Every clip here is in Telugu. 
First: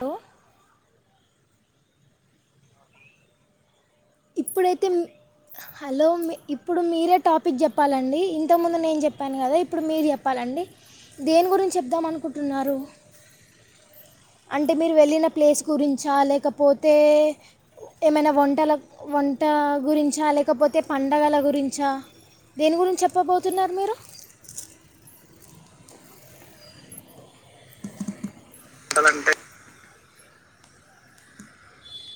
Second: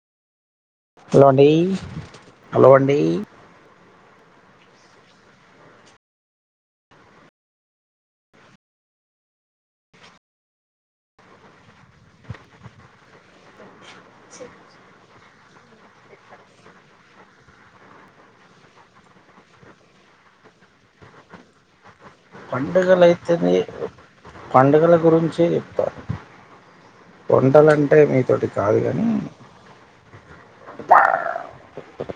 లో హలో అండి, హలో అండి ఇప్పుడైతే హలో ఇప్పుడు మీరే టాపిక్ చెప్పాలండి. ఇంతకుముందు నేను చెప్పాను కదా ఇప్పుడు మీరు చెప్పాలండి దేని గురించి చెప్దామ అనుకుంటున్నారు. అంటే మీరు వెళ్ళిన ప్లేస్ గురించా లేకపోతే ఏమైనా వంటల వంట గురించా లేకపోతే పండగల గురించా దేని పండుగల గురించి అయితేనే చెప్పబోతున్నారు మీరు పండుగల గురించి వంటలంటే మీతొటి కాదు కానీ చెప్పాలంటే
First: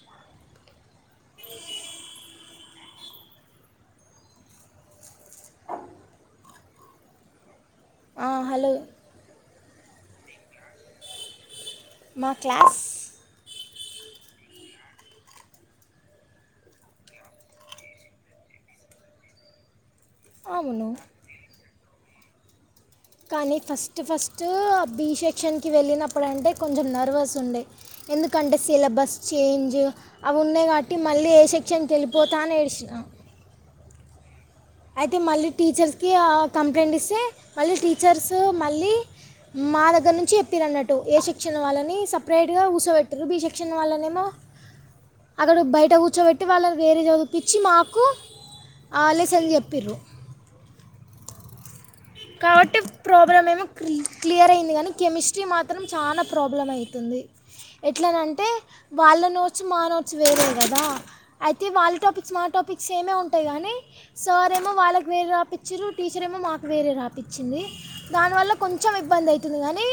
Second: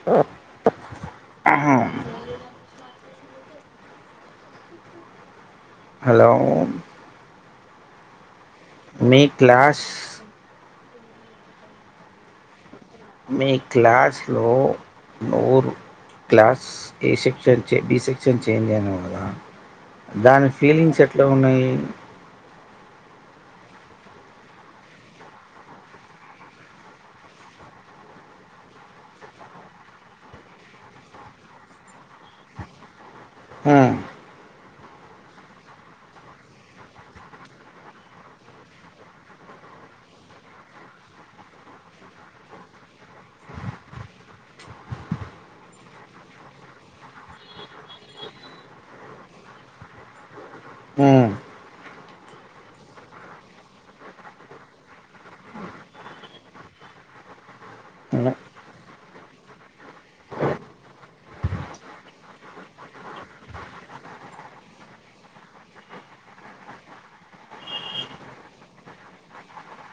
ఆ హలో ఆ హలో మీ క్లాస్ మా క్లాస్ మీ క్లాస్లో నోరు క్లాస్ ఏ సెక్షన్ చే బి సెక్షన్ చేంజ అని కదా దాని అవును ఫీలింగ్స్ ఎట్లా ఉన్నాయి? కానీ ఫస్ట్ ఫస్ట్ బి సెక్షన్కి వెళ్ళినప్పుడు అంటే కొంచెం నర్వస్ ఉండే, ఎందుకంటే సిలబస్ చేంజ్ అవి ఉన్నాయి కాబట్టి మళ్ళీ ఏ సెక్షన్కి వెళ్ళిపోతా అని ఏడ్చిన హ్మ్, అయితే మళ్ళీ టీచర్స్కి ఆ కంప్లైంట్ ఇస్తే మళ్ళీ టీచర్స్ మళ్ళీ మా దగ్గర నుంచి చెప్పిరు అన్నట్టు. ఏ సెక్షన్ వాళ్ళని సపరేట్గా కూర్చోబెట్టరు బి సెక్షన్ వాళ్ళనేమో అక్కడ బయట కూర్చోబెట్టి వాళ్ళని వేరే చదిపించి మాకు ఆ లెసన్ చె పెరుగు హ్మ్, కాబట్టి ప్రాబ్లం ఏమో క్లియర్ అయింది కానీ కెమిస్ట్రీ మాత్రం చాలా ప్రాబ్లం అయితుంది. హ్మ్. ఎట్లనంటే వాళ్ళ నోట్స్, మా నోట్స్ వేరే కదా. అయితే వాళ్ళ టాపిక్స్, మా టాపిక్స్ సెమే ఉంటాయి. కానీ సార్ ఏమో వాళ్ళకు వేరే రాపిచ్చరు టీచర్ ఏమో మాకు వేరే రపి పిచ్చింది దానివల్ల కొంచెం ఇబ్బంది అయితుంది కానీ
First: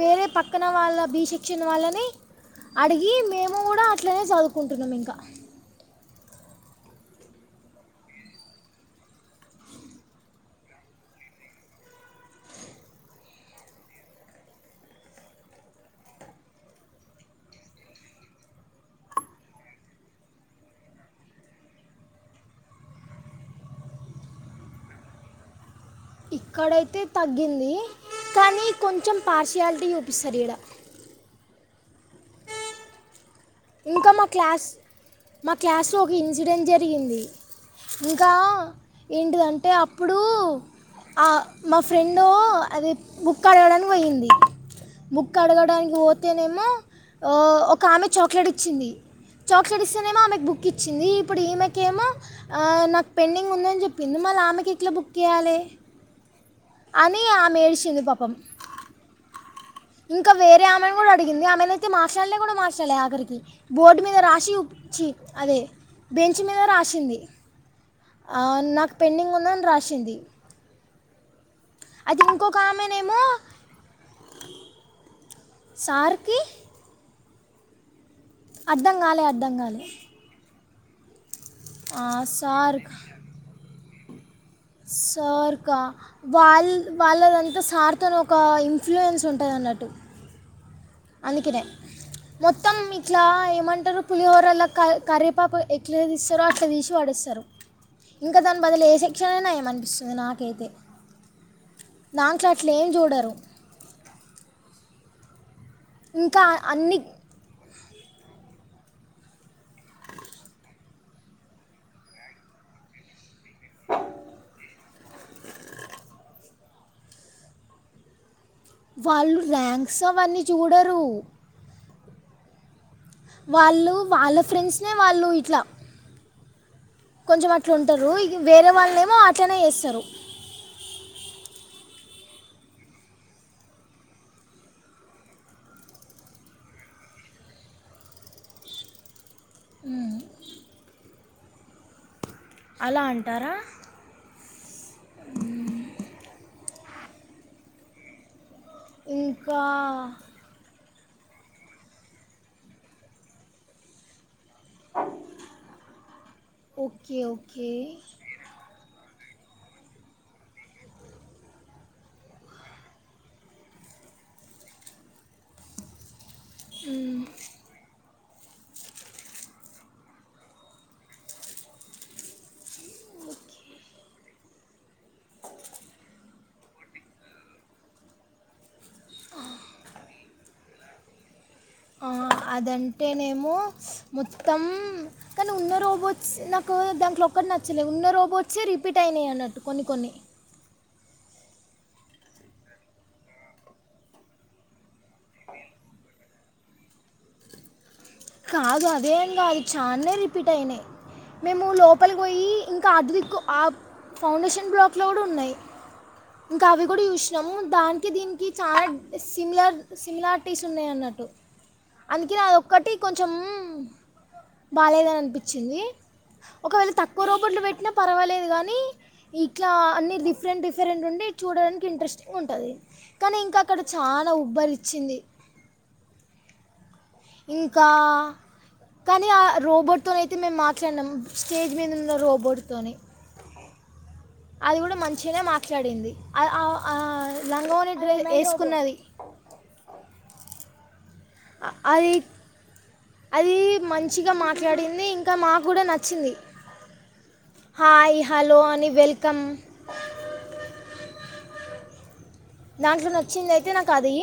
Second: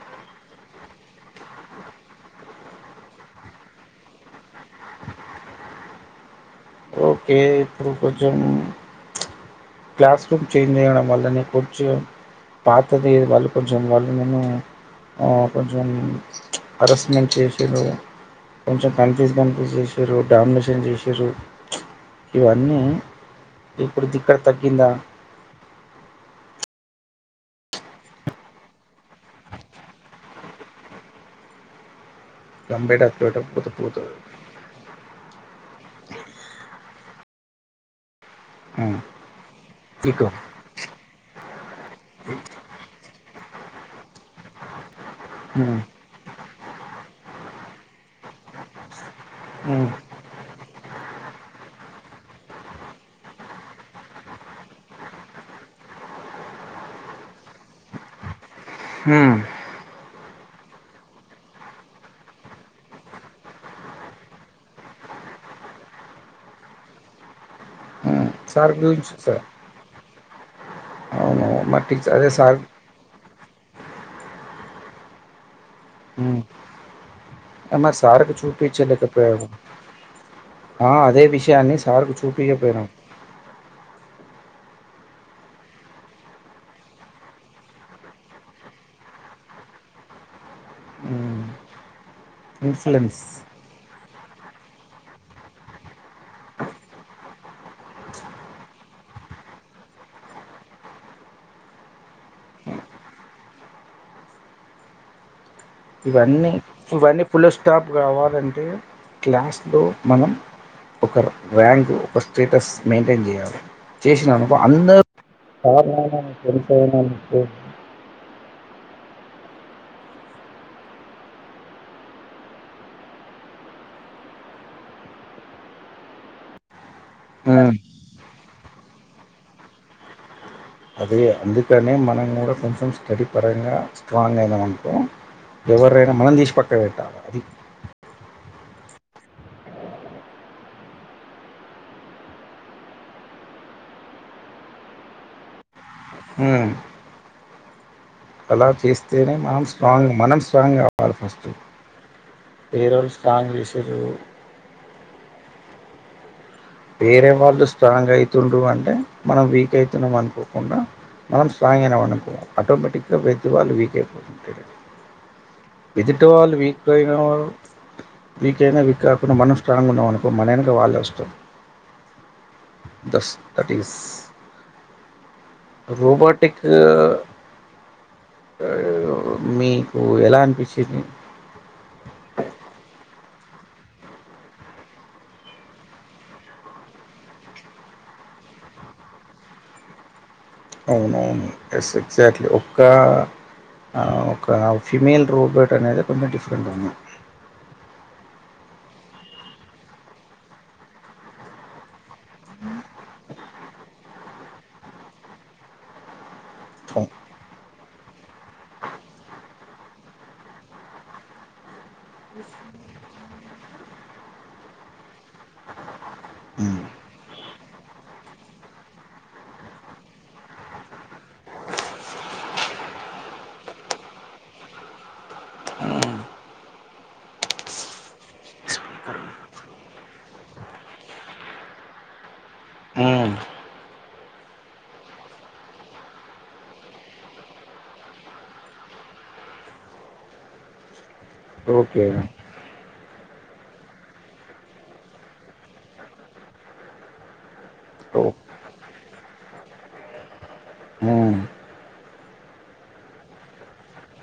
వేరే పక్కన వాళ్ళ బీ సెక్షన వాళ్ళని అడిగి మేము కూడా అట్లనే చదువుకుంటున్నాం ఇంకా. ఓకే ఇప్పుడు కొంచెం చ్ క్లాస్ రూమ్ చేంజ్ చేయడం వల్లనే కొంచెం పాత తీదు వాళ్ళు కొంచెం వాళ్ళు నేను కొంచెం హరస్మెంట్ చేసిరు. కొంచెం కన్ఫ్యూజ్ కన్ఫ్యూజ్ చేసిరు. డామినేషన్ చేసిరు. చ్ ఇవన్నీ ఇప్పుడు దిక్కడ తగ్గిందా. ఇక్కడైతే తగ్గింది కానీ కొంచెం పార్షియాలిటీ చూపిస్తరు ఇడ గంభేట చట పోతపోతు ఇంకా మా క్లాస్ మా క్లాస్లో ఒక ఇన్సిడెంట్ జరిగింది. ఉ ఇంకా ఉమ్. ఏంటిదంటే అప్పుడు ఇగో ఆ మా ఫ్రెండు అది బుక్ అడగడానికి పోయింది. బుక్ ఉమ్, అడగడానికి పోతేనేమి మొ ఒక ఆమె చో ట్లాడిచ్చింది చాక్లెట్ ఉమ్, ఇస్తేనేమో ఆమెకు బుక్ కిచ్చింది ఇప్పుడు ఈమెకేమో ఆ నాకు పెండింగ్ ఉందని చెప్పింది, మళ్ళీ ఆమెకి ఇట్లా బుక్ ఇయాలీ అని ఆమె ఏడిచింది పాపం ఉమ్, ఇంకా వేరే ఆమెను కూడా అడిగింది, ఆమెను అయితే మార్చాలే కూడా మార్చలె ఆఖరి బోర్డు మీద రాసివు చ్చి అదే బెంచ్ మీద రాసింది ఉమ్. ఆ సార్ నాకు గురించి పెండింగ్ సార్ ఉందని రాసింది అవును మరి టీచర్ అది అదే ఇంకోక సార్ ఆమెనేమో సార్ కి ఎమర్స్ సార్ కు కాలే చూపించలేకపోయాము అర్థం కాలే ఆ అదే విషయాన్ని ఆ, సార్ కు సార్ చూపియ్యపోయినాం. సార్ కా వాళ్ వాళ్ళదంతా సార్ తోను ఒక ఇన్ఫ్లుయెన్స్ ఉంటది అన్నట్టు. ఉమ్. అందుకినే మొత్తం ఇన్ఫ్లుయెన్స్ ఇట్లా ఏమంటరు పులిహోరలో కర్ కర్రేపాపు ఎట్లా తీస్సురో అట్లా తీసి పడేస్సరు, ఇంకా దాన్ని బదులు ఏ సెక్షణైనా ఏమనిపిస్తుంది నాకైతే దాంట్లో అట్లేం చూడరు. ఇంకా ఇవన్నీ అన్ని ఇవన్నీ ఫుల్ స్టాప్ కావాలంటే క్లాస్లో మనం ఒక ర్యాంకు ఒక స్టేటస్ మెయింటైన్ చేయాలి, చేసినానుకో అందరు [unintelligible] వాళ్ళు ర్యాంక్స్ అవన్నీ చూడరు వాళ్ళు వాళ్ళ ఫ్రెండ్స్నే వాళ్ళు ఇట్లా కొంచెం ఉమ్ అట్లుంటరు వేరే వాళ్ళనేమో అట్లనే చేస్సరు అదే అందుకనే మనం కూడా కొంచెం స్టడీ పరంగా స్ట్రాంగ్ అయినాం అనుకో ఎవరైనా మనం తీసి పక్క పెట్టాలి అది, ఉమ్ అలా అంటారా హుమ్ అలా చేస్తేనే ఇంకా మనం స్ట్రాంగ్ మనం స్ట్రాంగా కాదు ఫస్టు ఈ రోజు స్కాన్ చేసిర్రూ ఓకే వేరే వాళ్ళు ఓకే స్ట్రాంగ్ అయితుండ్రు అంటే మనం వీక్ అయితున్నాం అనుకోకుండా మనం స్ట్రాంగ్ అయినాం అనుకో ఆటోమేటిక్గా వెద్దు వాళ్ళు వీక్ అయిపోతుంటారు వెజు టు వాళ్ళు వీక్ అయినారు వీక్ ఐనా వీక్ కాకున్నా మనం స్ట్రాంగ్ ఉన్నాం అనుకో మన ఎనుక వాళ్లే వస్తారు థస్ దటీస్ రోబోటిక్ మీకు ఎలా అన్పిచ్చింది ఆ అదంటే నేమో మొత్తం కానీ ఉన్న రోబోట్స్ నాకు దాంట్లో ఒక్కటి నచ్చలేదు ఉన్న రోబోట్సే రిపీట్ అయినాయి అన్నట్టు కొన్ని కొన్ని అవునవును ఎస్ ఎగ్జాక్ట్లీ ఒక్క ఆ ఒక ఫిమేల్ రోబోట్ అనేది కొంచెం డిఫరెంట్గా ఉంది కాదు అదేం గాదు చాననే రిపీట్ అయినాయి మేము లోపలికి పోయి ఇంకా అటుదిక్కు ఆ ఫౌండేషన్ బ్లాక్లో కూడా ఉన్నాయి ఇంకా అవి కూడా చూసినాము దానికి దీనికి చానా సిమిలర్ సిమిలారిటీస్ ఉన్నాయి అన్నట్టు అందుకే అది ఒక్కటి కొంచెం బాలేదని అన్పిచ్చింది ఒకవేళ తక్కువ రోబోట్లు పెట్టినా పర్వాలేదు కానీ ఇట్లా అన్ని డిఫరెంట్ డిఫరెంట్ ఉండి చూడడానికి ఇంట్రెస్టింగ్ ఉంటుంది కానీ ఇంక అక్కడ చాలా ఉబ్బరిచ్చింది ఇన్ కా కానీ ఆ రోబోట్తోనయితే మేం మాట్లాడినాం స్టేజ్ మీద ఉన్న రోబోట్ తోని అది కూడా మంచిగనే మాట్లాడింది ఆ ఆ లంగ ఓణీ డ్రె ఏసుకున్నది అ ఓకే అది అది మంచిగా మాట్లాడింది ఇంకా మాకు కూడా నచ్చింది హాయ్ హలో అని వెల్కమ్ దాంట్లో నచ్చింది ఐతే నాకు అది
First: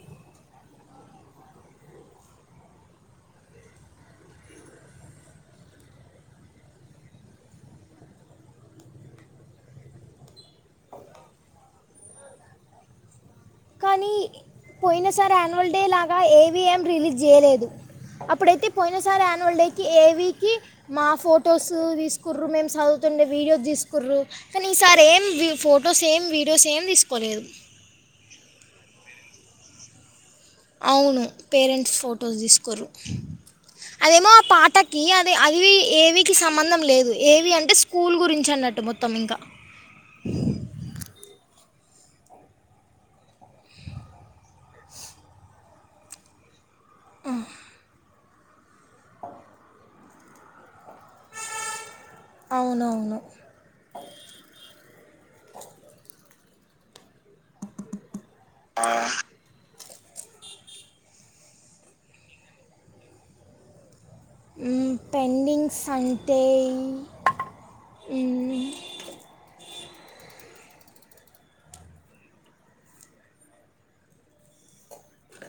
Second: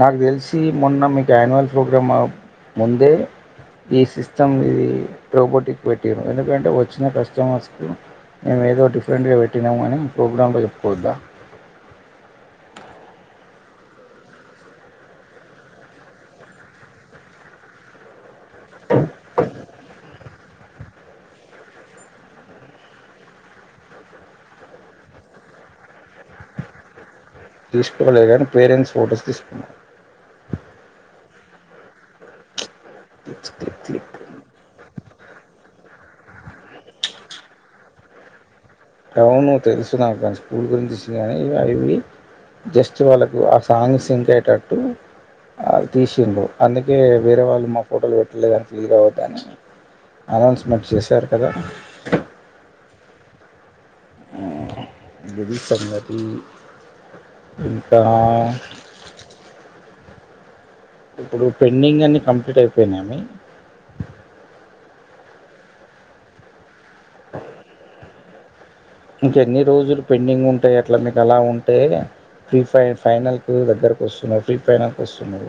నాకు తెలిసి మొన్న మీకు యాన్యువల్ ప్రోగ్రామ్ ముందే ఈ సిస్టమ్ ఇది రోబోటిక్ పెట్టిరు ఎందుకంటే వచ్చిన కస్టమర్స్కు మేము ఏదో డిఫరెంట్గా పెట్టినాము అని ప్రోగ్రామ్ంలో చెప్పుకోవద్దా కానీ పోయిన సారి యాన్యువల్ డే లాగా ఏవీ ఏం రిలీజ్ చేయలేదు అప్పుడైతే పోయిన సారి యాన్యువల్ డేకి ఏ వీ కి మా ఫోటోస్ తీసుకుర్రు మేం సదువుతుండే వీడియో తీసుకుర్రు కానీ ఈసారి ఏం ఫోటోస్ ఏం వీడియోస్ ఏం తీసు తీసుకోలేగా పేరెంట్స్ ఫోటోస్ తీసుకున్నారు అవును పేరెంట్స్ ఫొటోస్ తీసుకోరు క్లిక్ క్లిక్ క్లిక్ అదేమో ఆ పాటకి అది అది ఏవికి సంబంధం లేదు ఏవి అంటే స్కూల్ గురించి అన్నట్ అవును తెలుసు నాకు గానీ స్కూల్ గురించి గానీ అవి ఇవి జస్ట్ వాళ్ళకు ఆ సాంగ్ సింక్ అయ్యేటట్టు ఆ తీసిల్లు అందుకే వేరే వాళ్ళు మా ఫోటోలు వెట్ అట్లే ఫీల్ అవద్దని అనౌన్స్మెంట్ చేశారు కదా అవునవును ఇది సంగతి ఇంకా ఇప్పుడు పెండింగ్ అన్ని కంప్లీట్ అయిపోయినా మీ ఉ పెండింగ్స్ అంటే ఉ ఇంక ఎన్ని రోజులు పెండింగ్ ఉంటాయి అట్లా మీకు అలా ఉంటే ప్రీ ఫై ఫైనల్కి దగ్గరకు వస్తున్నారు ప్రీ ఫైనల్కి వస్తున్నారు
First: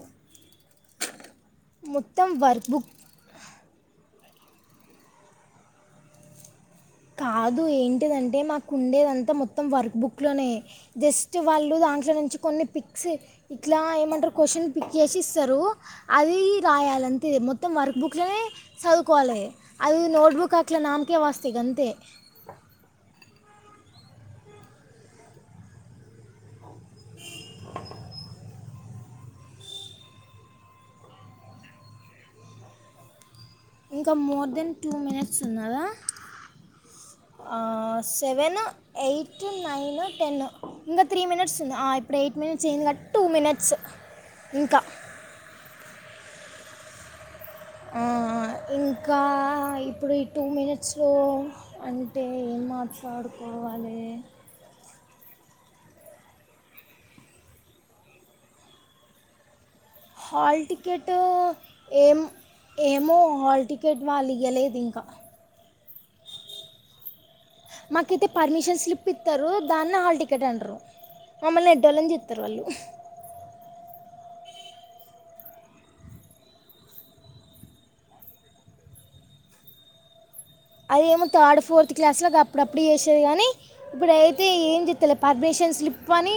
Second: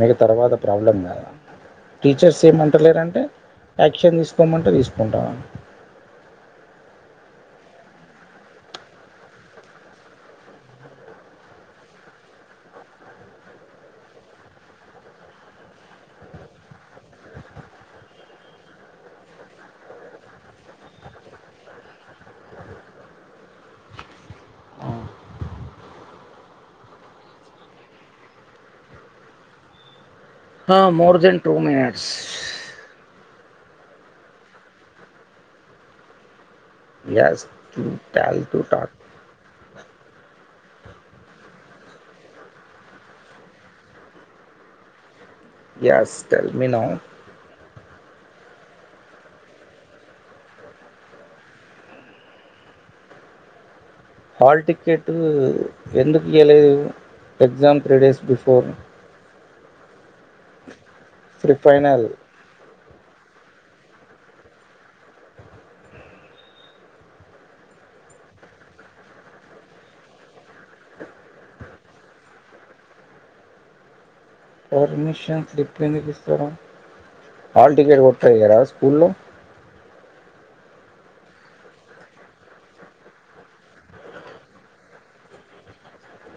మీకు తర్వాత ప్రాబ్లం గదా మొత్తం టీచర్స్ వర్క్ ఏమంట బుక్ లేరంటే యాక్షన్ ఇస్ తీసుకోమంటే తీసుకుంటా కాదు ఏంటిది అంటే మాకు ఉండేది అంతా మొత్తం వర్క్ బుక్ లోనే జస్ట్ వాళ్ళు దాంట్లో నుంచి కొన్ని పిక్స్ ఇట్లా ఏమంటారు క్వశ్చన్ పిక్ చేసి ఇస్తారు అది రాయాలి అంతే మొత్తం వర్క్ బుక్స్ లనే చదువుకోవాలే అది నోట్ బుక్ అట్లా నామకే వాస్తి గం తే హ మోర్ దెన్ టూ మినిట్స్ ఇంకా మోర్ దెన్ టూ మినిట్స్ ఉన్నదా ఎస్ ఆ to tell seven to talk eight nine ten ఇంగా త్రీ మినిట్స్ ఉంది ఆ ఇప్పుడు ఎయిట్ మినిట్స్ అయింది గ టూ మినిట్స్ ఇంకా ఎస్ టెల్ మీ నౌ ఆ ఇంకా ఇప్పుడు ఈ టూ మినిట్స్ లో అంటే ఏం మాట్లాడుకోవాలే హాల్ టికెట్ అటు ఎందుకు ఇయ్యలేదు exam three days before hall ticket pre final ఏం ఏమో హాల్ టికెట్ వాళ్లు ఇయ్యలేదు ఇంకా మాకైతే పర్మిషన్ స్లిప్ ఇత్తరు దాన్ని హాల్ టికెట్ అంటరు మమ్మల్ని ఎడ్డోళ్లను చేత్తరు వాళ్లు పర్మిషన్ స్లిప్ ఎందుకు ఇస్తారు హాల్ టికెట్ కొట్ట ఇయ్యరా స్కూల్లో అదేమో థర్డ్ ఫోర్త్ క్లాస్ లకి అప్పుడప్పుడు చేసేది గానీ ఇప్పుడు అయితే ఏం చెత్తలే పర్మిషన్ స్లిప్ అని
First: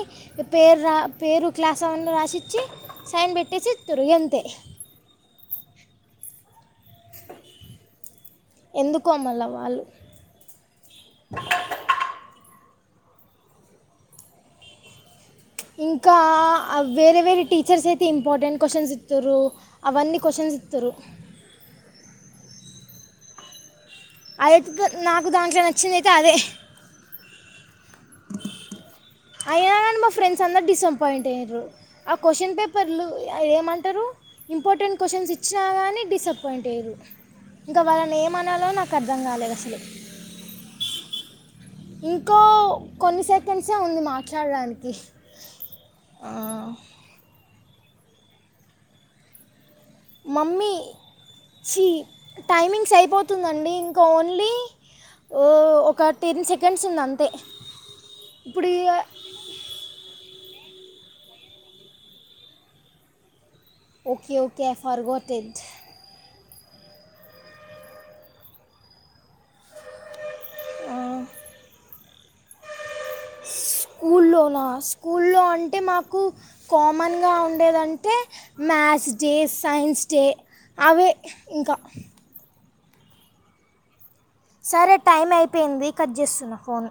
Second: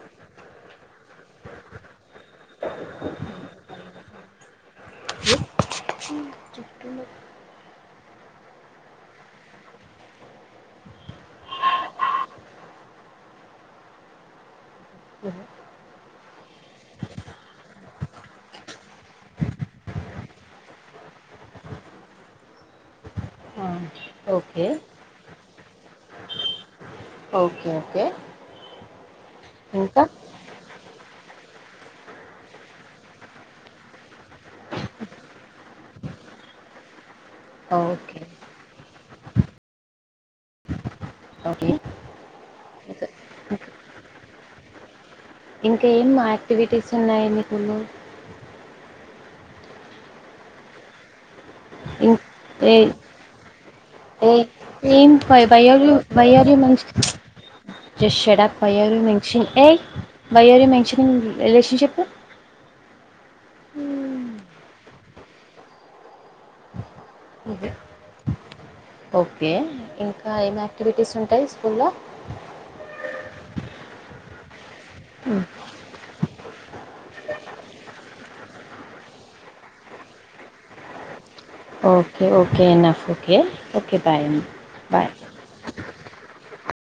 పేరు రా పేరు క్లాస్ అవన్ని రాసిచ్చి సైన్ పెట్టేసి ఇస్తారు ఎంతే ఎందుకో మల్ల వాళ్ళు ఇంకా ఆ వేరే వేరే టీచర్స్ అయితే ఇంపార్టెంట్ క్వశ్చన్స్ ఇత్తురు అవన్నీ క్వశ్చన్స్ ఇత్తురు అదైతే ఓకే గా నాకు దాంట్లో నచ్చింది అయితే అదే ఓకే ఓకే అయినా కానీ ఇంకా మా ఫ్రెండ్స్ అందరూ డిసప్పాయింట్ ఏరు ఆ క్వశ్చన్ పేపర్లు య ఏమంటారు ఇంపార్టెంట్ క్వశ్చన్స్ ఇచ్చినా గానీ డిసప్పాయింట్ ఏరు ఇంకా వాళ్ళని ఓకే ఏమనాలో నాకు అర్థం గాలేదు అసలు ఓకే ఇంకో ఇంకా కొన్ని సెకండ్సే ఉంది మాట్లాడడానికి ఇంకా ఏం ఆ, యాక్టివిటీస్ ఉన్నాయి మీ ఉన్నాయి మమ్మీ ఛీ ఇన్ ఏయ్ టైమింగ్స్ అయిపోతుందండి ఇంకా ఏయ్ ఓన్లీ ఏంట్ ఓ, వై ఆర్ యు ఒక why ten are you seconds mention ఉంది అంతే జస్ట్ షటప్ ఇప్పుడు వై ఆర్ యు ఈ- మెన్షన్ ఏయ్ వై ఆర్ యు మె చ్చిన్ relationship okay okay forgot it okay ఇంక్ ఆ ఏం యాక్టివిటీస్ ఉంటాయి స్కూల్లో స్కూల్లో నా స్కూల్లో అంటే మాకు కామన్ గా ఉండేదంటే మ్యాథ్స్ డే సైన్స్ డే అవే ఇంకా ఓకే ఓకే ఎనా ఓకే ఓకే బాయ్ సరే బాయ్ టై అయిపోయింది కట్ చేస్తున్నా ఫోన్